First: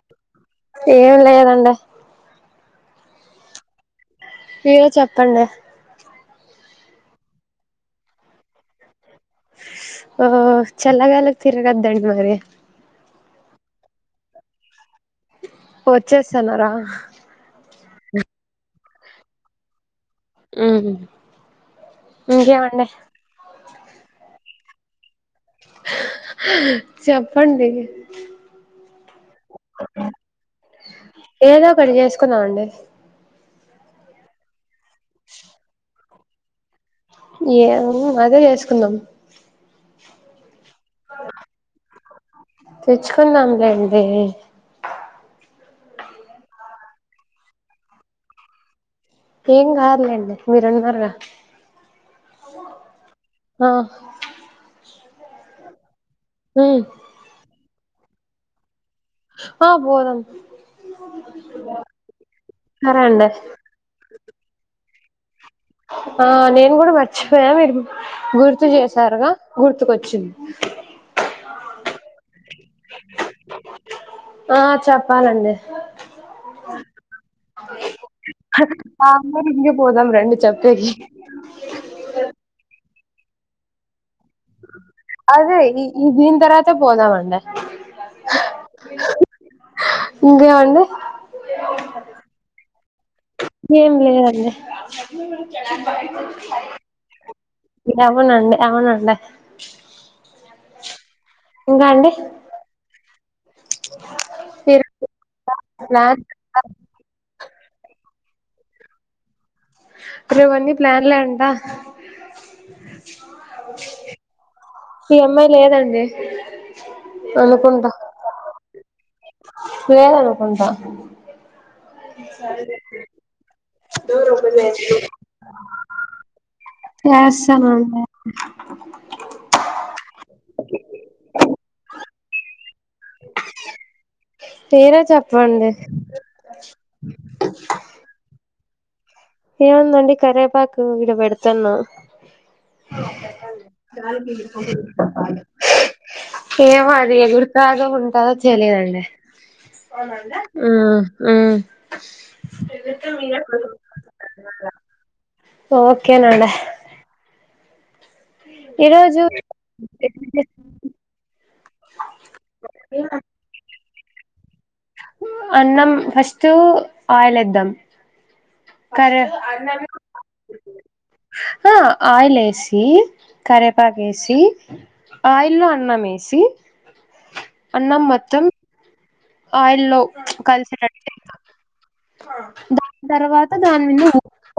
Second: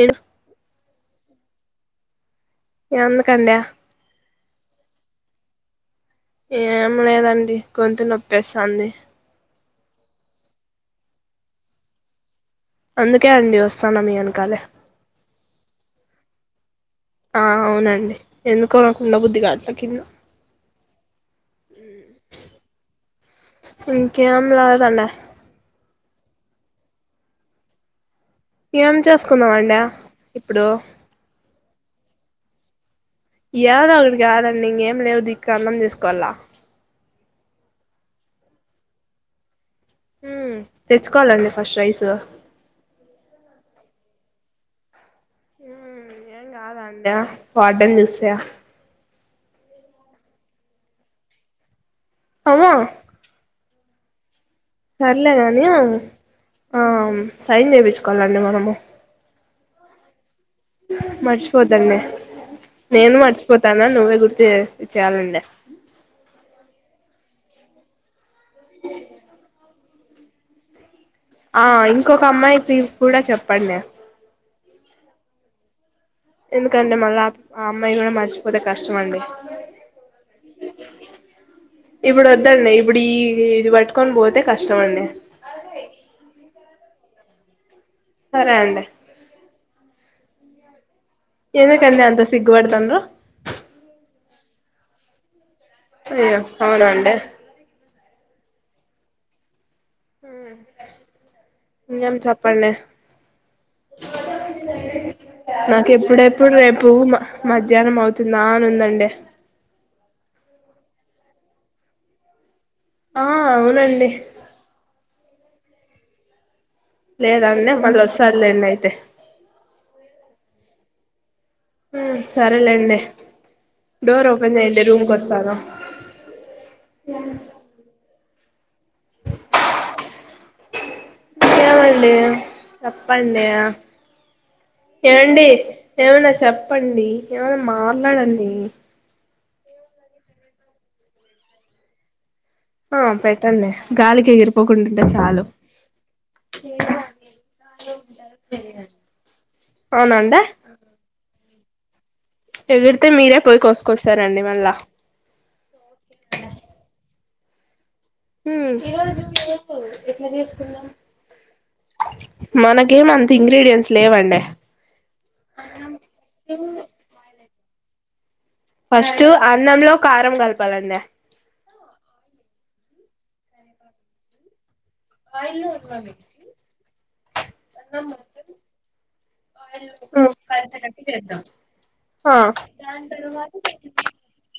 ఏం ఏం లేదండి ఎందుకండి మీరే చెప్పండి ఏం లేదండి గొంతు నొప్పేస్తుంది ఓ ఛల్లా గలికి తిరగదండి మరి అందుకే అండి వస్తాను మీ వెనకాలే వచ్చేస్తానార ఆ అవునండి ఎందుకునకుండా బుద్ధదిగాట్ల కింద ఉమ్ హు ఇంక [unintelligible] చెప్పండి ఏం చేసుకుందమండి ఇప్పుడు పడి చేేసుకున్నాడి ఏదో ఒకడికి కాదండి ఇక ఏం లేవు దికు అన్నం చేసుకోవాల ఏ అదే చేసుకుందాం తెచ్చుకోవాలండి ఫస్ట్ రైస్ తెచ్చుకుందాంలేండి ఎం కాదా అండి వార్డెన్ చూస్తే ఏం కాదులేండి మీరున్నారుగా అదా ఆ సర్లేగాని మ్ టైన్ చెపించుకోవాలండి మనము ఆ పోదం సరే నేను అండి మర్చిపోతాను నువ్వే గుర్తు చెయ్యాలండి ఇ ఆ నేను కూడా మర్చిపోయా మీరు గుర్తు చేసారుగా గుర్తుకొచ్చింది ఆ ఇంకొక అమ్మాయి తిరు కూడా చెప్పండి ఆ చెప్పాలండి ఎందుకంటే మళ్ళా ఆ అమ్మాయి కూడా మర్చిపోతే కష్టం ఆ అండి ఊరింటికి పోదాం రండి చెప్పేకి ఇప్పుడు వద్దండి ఇప్పుడు ఈ ఇది పట్కొన్ పో అదే ఈ దిని తర్వాతనే పోదామండి సరే అండి ఇంకేం అండి ఎందుకండి అంత సిగ్గు పడతాండ్రు ఏం లేదండి అయ్యో అవునా అండి అవునుండి అవునుండి అండి ఇంగేం చెప్పండి మీరు నాకు ప్లాన్ ఎప్పుడెప్పుడు రేపు మా మధ్యాహ్నం అవుతుందా అని ఉందండి రెపన్నీ ప్లాన్లె అంట ఆ అవునండి ఈ అమ్మాయి లేదండి లేద అండి అనుకుంటా మల్ల వస్తాది లేండి అయితే లేదనుకుంటా స సరేలేండి డోర్ దబ ఓపెన్ చేయండి రూమ్కి వస్తాను ఎస్తాన ఉండు మే ఇంకేమండి చెప్పండి మీరే ఏవండి చెప్పండి ఏమనా చెప్పండి ఏమైనా మాట్లాడండి ఏముందండి కరేపాకు ఇడ పెడుతన్నా ఆ పెట్టండి గాలికి ఎగిరిపోకుండ ఉంటే చాలు ఏమో అది ఎగురుతదో ఉంటాదో చేలీదండి అవునండి మ్ మ్ ఎగిరితే మీరే పోయి కోసుకొస్తారండి మళ్ళా ఒకేనండి ఊ మ్ మనకేమంత ఇంగ్రీడియంన్ట్స్ లేవండి అన్నం ఫస్ట్ ఆయిల్ ఎద్దాం కర ఫస్ట్ అన్నంలో కారం కలపాలండి ఆ ఆయిల్ ఏసి కరేపాకేసి ఆయిల్లో అన్నం వేసి అన్నం మొత్తం ఆయిల్లో మ్ కలిసేటట్టు చేయాలి ఆ అ దాని అండి తర్వాత దాని మీద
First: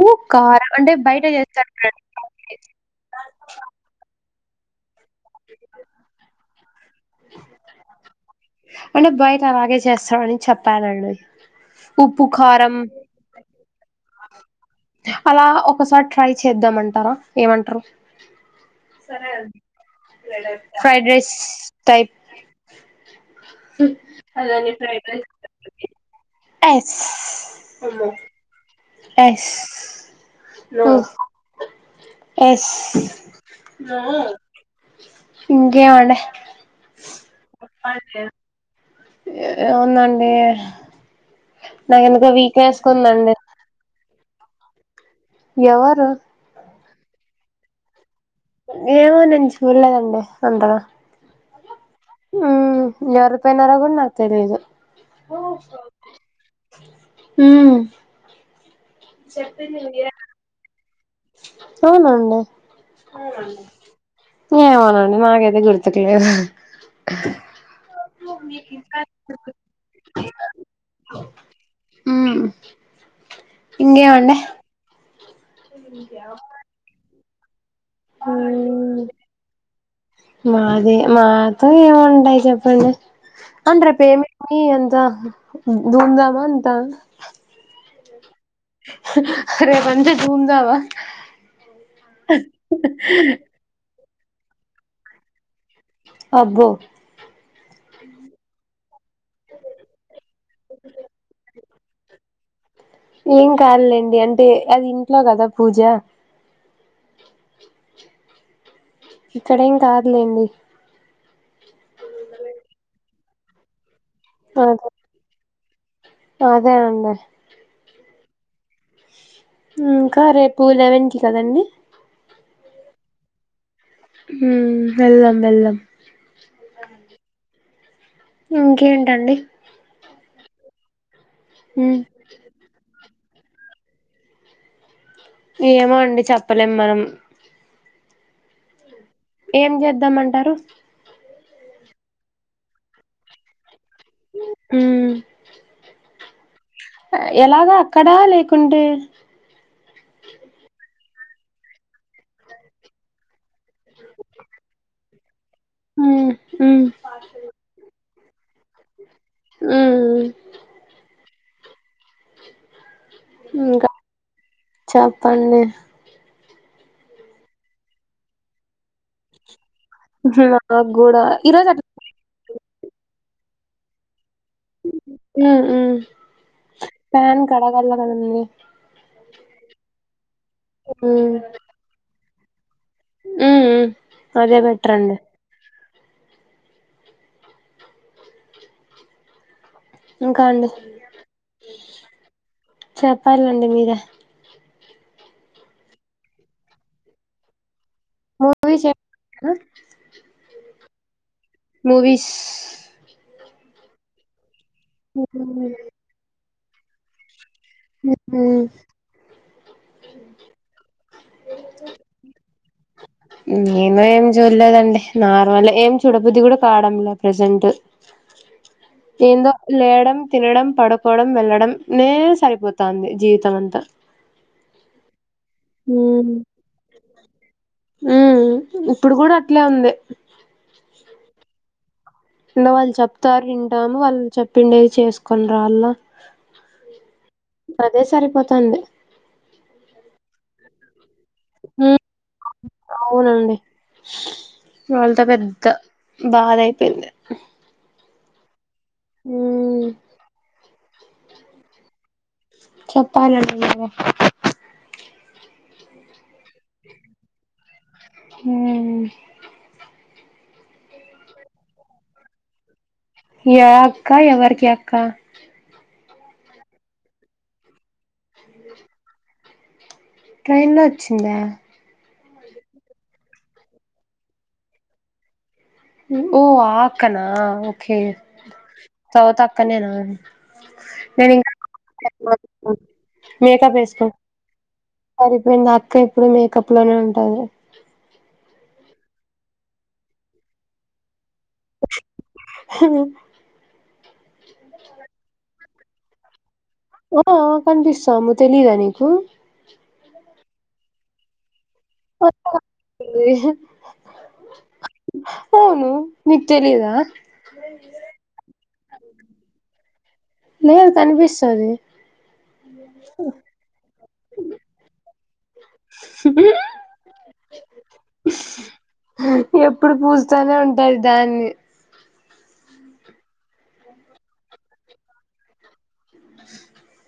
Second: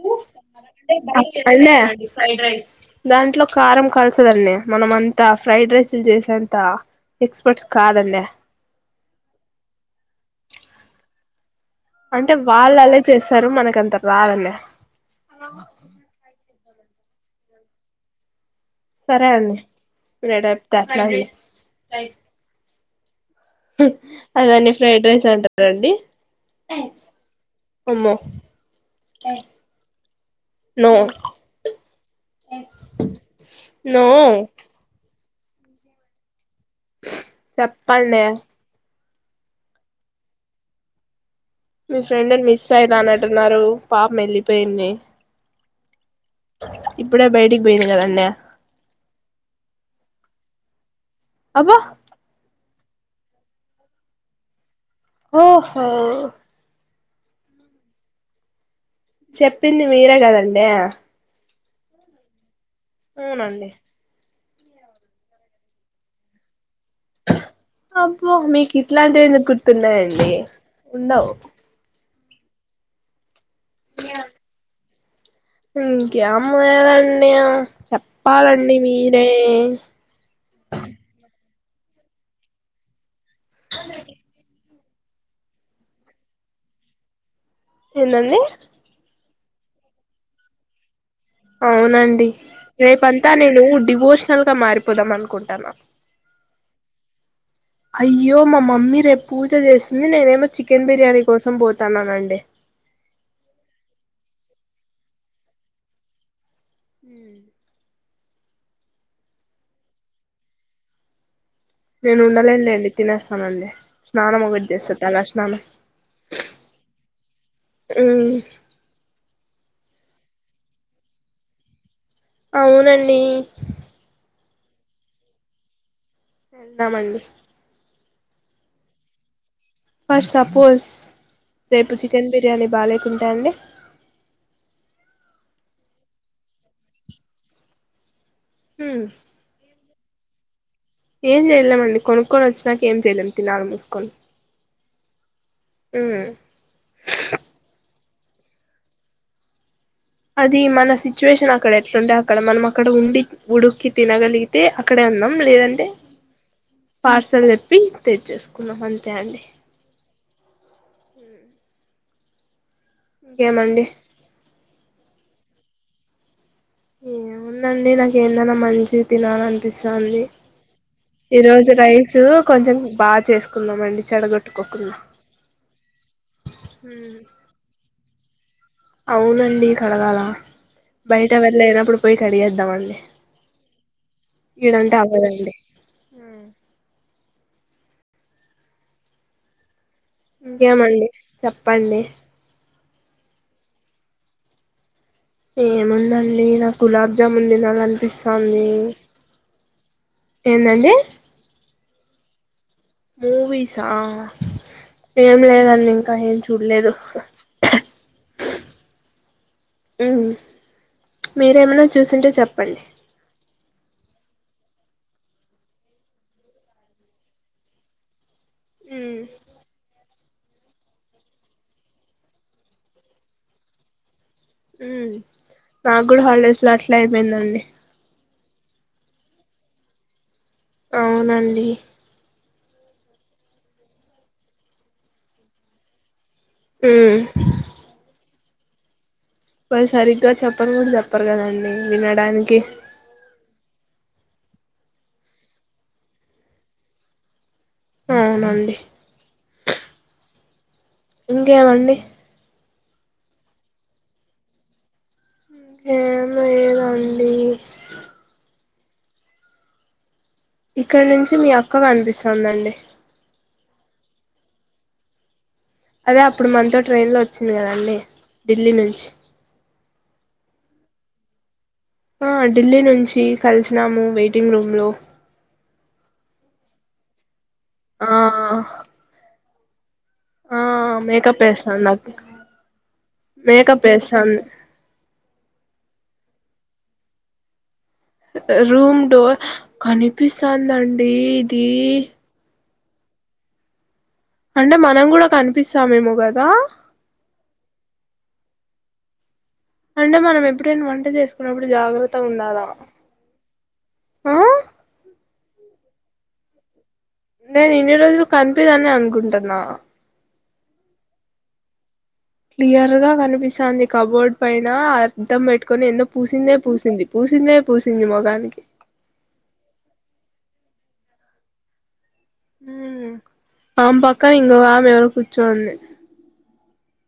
ఉప్పు కారం అంటే బయట చేస్తారు చూడండి దాంట్లో కారం కల్స్ కొన్ని మనంమన్ అంత ఫ్రైడ్ రైస్లు చేసేంత ఎక్స్పర్ట్స్ కాదండి చేస్తానని చెప్పాలండి అంటే వాళ్ళు అలా చేస్తారు మనకంత రాదండి అలా ఒకసారి ట్రై చేద్దామ అంటారా ఏమంటారు సరే అండి మీరేటప్తే అట్లా ఫ్రైడ్ అండి రైస్ టైప్ అదానీ ఫ్రైడ్ రైస్ ఎస్ అమ్మో ఎస్ ఓ నో ఎస్ నో ఇంకే మాంటె చెప్పండి ఉంది అండి మీ ఫ్రెండ్నీ మిస్ అయిదా అని అంటున్నారు పాపం వెళ్ళిపోయింది ఎవరు ఇప్పుడే బయటికి పోయింది కదండి ఏమో నేన్ చూళ్ళేదండీ అంతగా అబ్బా ఉ [inaudible] నాకు తెలీదు ఓహో హూ చెప్పింది మీరే కదండి అవునండి అవునండి ఏమోనండి నాకైతే గుర్తుకు లేదు అబ్బో మీకు ఇట్లాంటిఎందుకు గుర్తున్నాయండి ఉండవు ఉ ఇంగేమండి ఇక అమ్మ [unintelligible] చెప్పాలండి మ్మ్ మీరే ఏమింటాయి చెప్పండి అంట రేపూ [unintelligible] ధూంధామా అంత ఎందేంది రేప్ మంచిగా ధూందామా అవునండి రేపంతా నేను డివోషనల్ గా మారిపోదాం అనుకుంటాన అబ్బో అయ్యో మా మమ్మీ రేపు పూజ చేస్తుంది నేనేమో చికెన్ బిర్యానీ కోసం పోతన్నానండి ఏం కాదులెండి అంటే అది ఇంట్లో కదా పూజ హ ఇక్కడేం కాదులేండి నేను ఉండలేనులేండి తినేస్తానండి స్నానం ఒకటి అదే చేస్త తలా స్నానం అదే అండి ఊ ఇంకా రేపు లెవెన్ కి కదండి అవునండి హూ వెళ్దాం వెళ్దాం ఎల్డమండి ఇంకేంటండి ఫర్ట్ సపోజ్ రేపు మ్మ్ చికెన్ బిర్యానీ బాగాలేేకుంటె అండి ఏమో అండి చెప్పలేం మనం హ ఏం చేద్దామ అంటారు ఏం చేయలేమండి కొనుక్కొని వచ్చినాక ఏం చేయలేం తినాలి మూసుకొని ఉ ఎలాగ అక్కడా లేకుంటె అది మన సిచ్యువేషన్ అక్కడ ఎట్లుంటే అక్కడ మనం అక్కడ ఉండి ఉడుక్కి తినగలిగితే అక్కడే ఉందాం లేదంటే మ్మ్ మ్మ్ పార్సల్ చేప్పి తెచ్చేసు కునఫ అంతే అండి మ్మ్ ఇకేమండి అన్ని ఏం ఉందండి నాకేందైనా మంచి తినాలి అనిపిస్తుంది దంది నాకు కూడా ఈ ఈరోజు రోజు అట్లా రైస్ కొంచెం బా చేసుకున్నామండి చెడగొట్ ఉహ్మ్మ్ ఫ్యాన్ కడగాలకదండీ అవునండి కడగాల బయట ఎవరులేనప్పుడు పోయి కడిగేద్దామఅండి ఉ ఉ అదే బెటర్ అండి హుమ్మ్ ఇంకా అండి ఇంకేమండి చెప్పండి చెప్పాలండి మీరే ఏముందండి నాకు గులాబ్ జామున్ తినాలనీ పిస్తుాంది మూవీస్ ఏందండి మూవిీస్ మూవీసా ఏం లేదండి ఉహు ఇంకా ఏం చూడలేదు హూ మీరేమైనా చూసింటే చెప్పండి నేను ఏం చూడలేదండి నార్మల్ ఏం చూడబుద్ది కూడా కావడం లే ప్రసెంట్ ఏందో లేయడం తినడం పడుకోవడం వెళ్లడం నే సరిపోతుంది జీవితం అంతా ఉ ఉ నాకు కూడా హాలిడేస్ లో అట్లా అయిపోయిందండి ఉ ఇప్పుడు కూడా అట్లే ఉంది అవునండి నువు అది చెప్తారు వింటాము వాళ్ళు చెప్పిండేది చేసుకొని రాళ్ళ హ్మ్మ్ తందే వాళు సరిగ్గా చెప్పను కూడా చెప్పరు కదండి ఉమ్ వినడానికి అవునండి వాళ్ళతో పెద్ద బాధ అయిపోయింది అవునండి హ్మ్మ్ ఇంకేమండి చెప్పలండి మీరే ఏం లేదండి అ ఇక్కడ నుంచి మీ అక్క కనిపిస్తుందండి ఏ అక్క ఎవరికి అక్క అదే అప్పుడు మనతో ట్రైన్లో వచ్చింది కదండి ఢిల్లీ నుంచి ట్రైన్ లో వచ్చిందా ఆ ఢిల్లీ నుంచి కలిసినాము వెయిటింగ్ రూమ్ లో ఓ ఆ అక్కనా ఓకే ఆ సౌత అక్కనేనా ఆ నను మేకప్ వేస్తాంది నాకు మకా మేకప్ వేసుకో సరిపోయింది అక్క ఏప్పుడు మేకప్ లోనే ఉంటది రూమ్ డోర్ కనిపిస్తుందండి ఇది హ అంటే మనం కూడా కనిపిస్తామేమో కదా ఆ కనిపిస్తాము తెలీదా నీకు అంటే మనం ఎప్పుడైనా వంట చేసుకున్నప్పుడు జాగ్రత్త ఉండలా అరే! ఆ అవును నికు తెలిదా నేను ఇన్ని రోజులు కనిపిదని అనుకుంటున్నా లేదు కనిపిసాది క్లియర్ గా కనిపిసంది కబోర్డ్ పైన అర్ధం పెట్టుకొని ఎంత పూసిందే పూసింది పూసి పుసిందే పుసింది మొగానికి ఎప్పుడు పూస్తానే ఉంటది దాన్ని ఉమ్ ఆమ్ పక్కన ఇంకో ఆమె ఎవరో కూర్చొంది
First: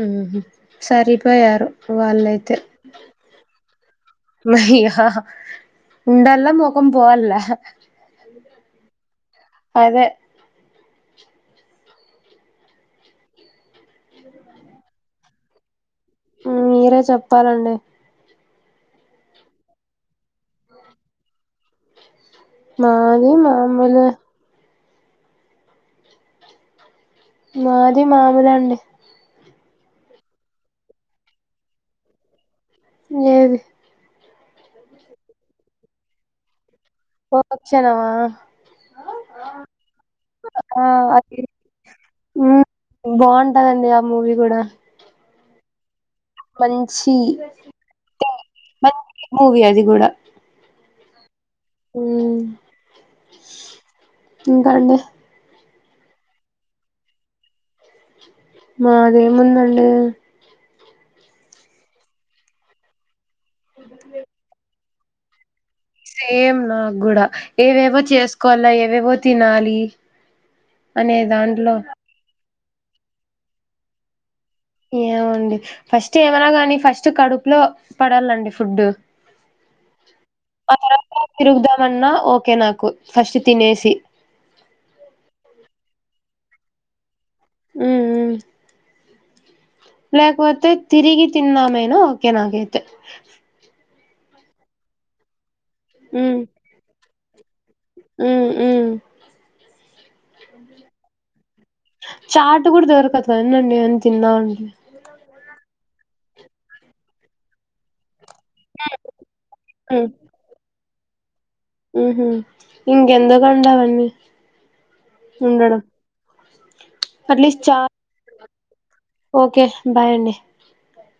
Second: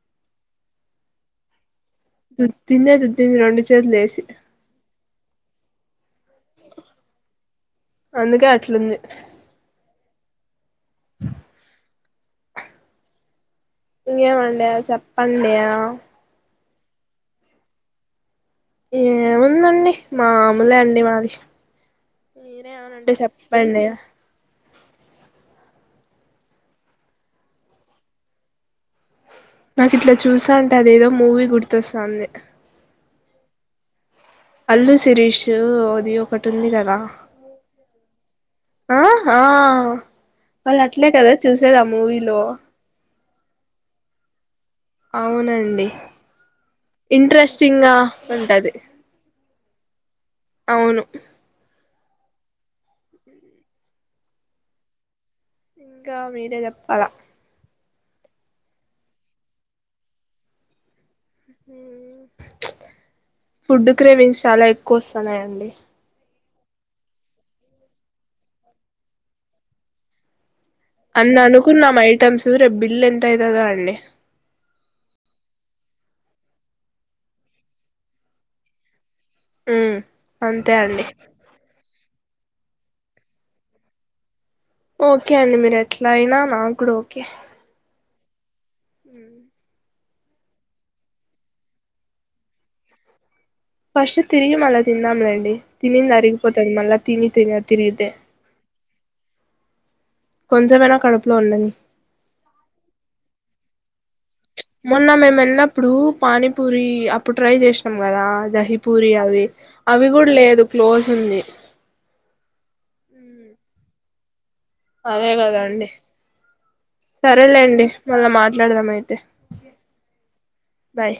ఉహుహు సరిపోయారు వాళ్ళైతే దుద్దిందే దుద్దింది రెండు చేతులు వేసి మయ్య ఉదళ్ళ మోఖం పోవాళ్ళ అందుకే అట్లుంది అదే ఇంకేమండే చెప్పండే మీరే చెప్తారండే ఏముందండి మాముూలే అండి మాది మీరే ఏమైనా ఉంటే మాది చెప్పండే మామూలే మాది మామూలే అండి నాకు ఇట్లా చూసాన్టే అదేదో మూవీ గుర్తొస్తాంది ఏది అల్ శిరీష్ ఓది ఒకటి ఉంది కదా ఒక్కక్షణమా ఆ ఆ వాళ్ళు ఆ అట్లే కదా అది చూసేది ఆ మూవీలో మ్ బాగుంటదండి ఆ మూవీ కూడా అవునండి మంచి ఇంట్రెస్టింగ్ గా ఉంటది మంచి మూవీ అది గూడా అవును ఉమ్ ఇంకా అండి ఇంకా మీరే చెప్పాలా మదేముందండి ఉమ్ ఫుడ్ క్రైవింగ్స్ చాలా ఎక్కువ వస్తున్నాయండి సేమ్ నాకు కూడా ఏవేవో చేసుకోవాల ఏవేవో తినాలి అనే అన్న దాంట్లో అనుకున్నాం ఐటమ్స్సు బిల్ ఎంత అవుతాదొ అండి ఏమోండి ఫస్ట్ ఏమనా గాని ఫస్ట్ కడుపులో పడల్లండి ఫుడ్డు ఉమ్ అంతే ఆ అండి [unintelligible] తిగుదమన్న ఓ ఓకే నాకు ఫస్ట్ తినేసి ఓకే అండి మీరు ఎట్లా అయినా నాకు కూడా ఓకే ఉమ్ ఉమ్ ఉమ్ లేకపోతే తిరిగి తిందాం అయినా ఓకే నాకైతే ఫస్ట్ తిరిగి మళ్ళీ తిందంలేండి తినింది అరిగిపోతుంది మళ్ళ తిని తినది ఉమ్ ఉమ్ కొంచెమైనా కడుపులో ఉన్నింద్ చాట్ కూడా దొరకత్ అందండి ఆన్ మొన్న మేము వెళ్ళినప్పుడు పానీపూరి అప్పుడు ట్రై చేసినాం కదా దహిపూరి అవి అవి కూడా లేదు క్లోజ్ ఉంది ఉహు ఇంకెందుకండి అవ్వన్నీ అదే కదా అండి అట్లీస్ట్ సరేలేండి చాట్ మళ్ళా మాట్లాడదాం అయిత్ ఓకే బాయ్ అండి బాయ్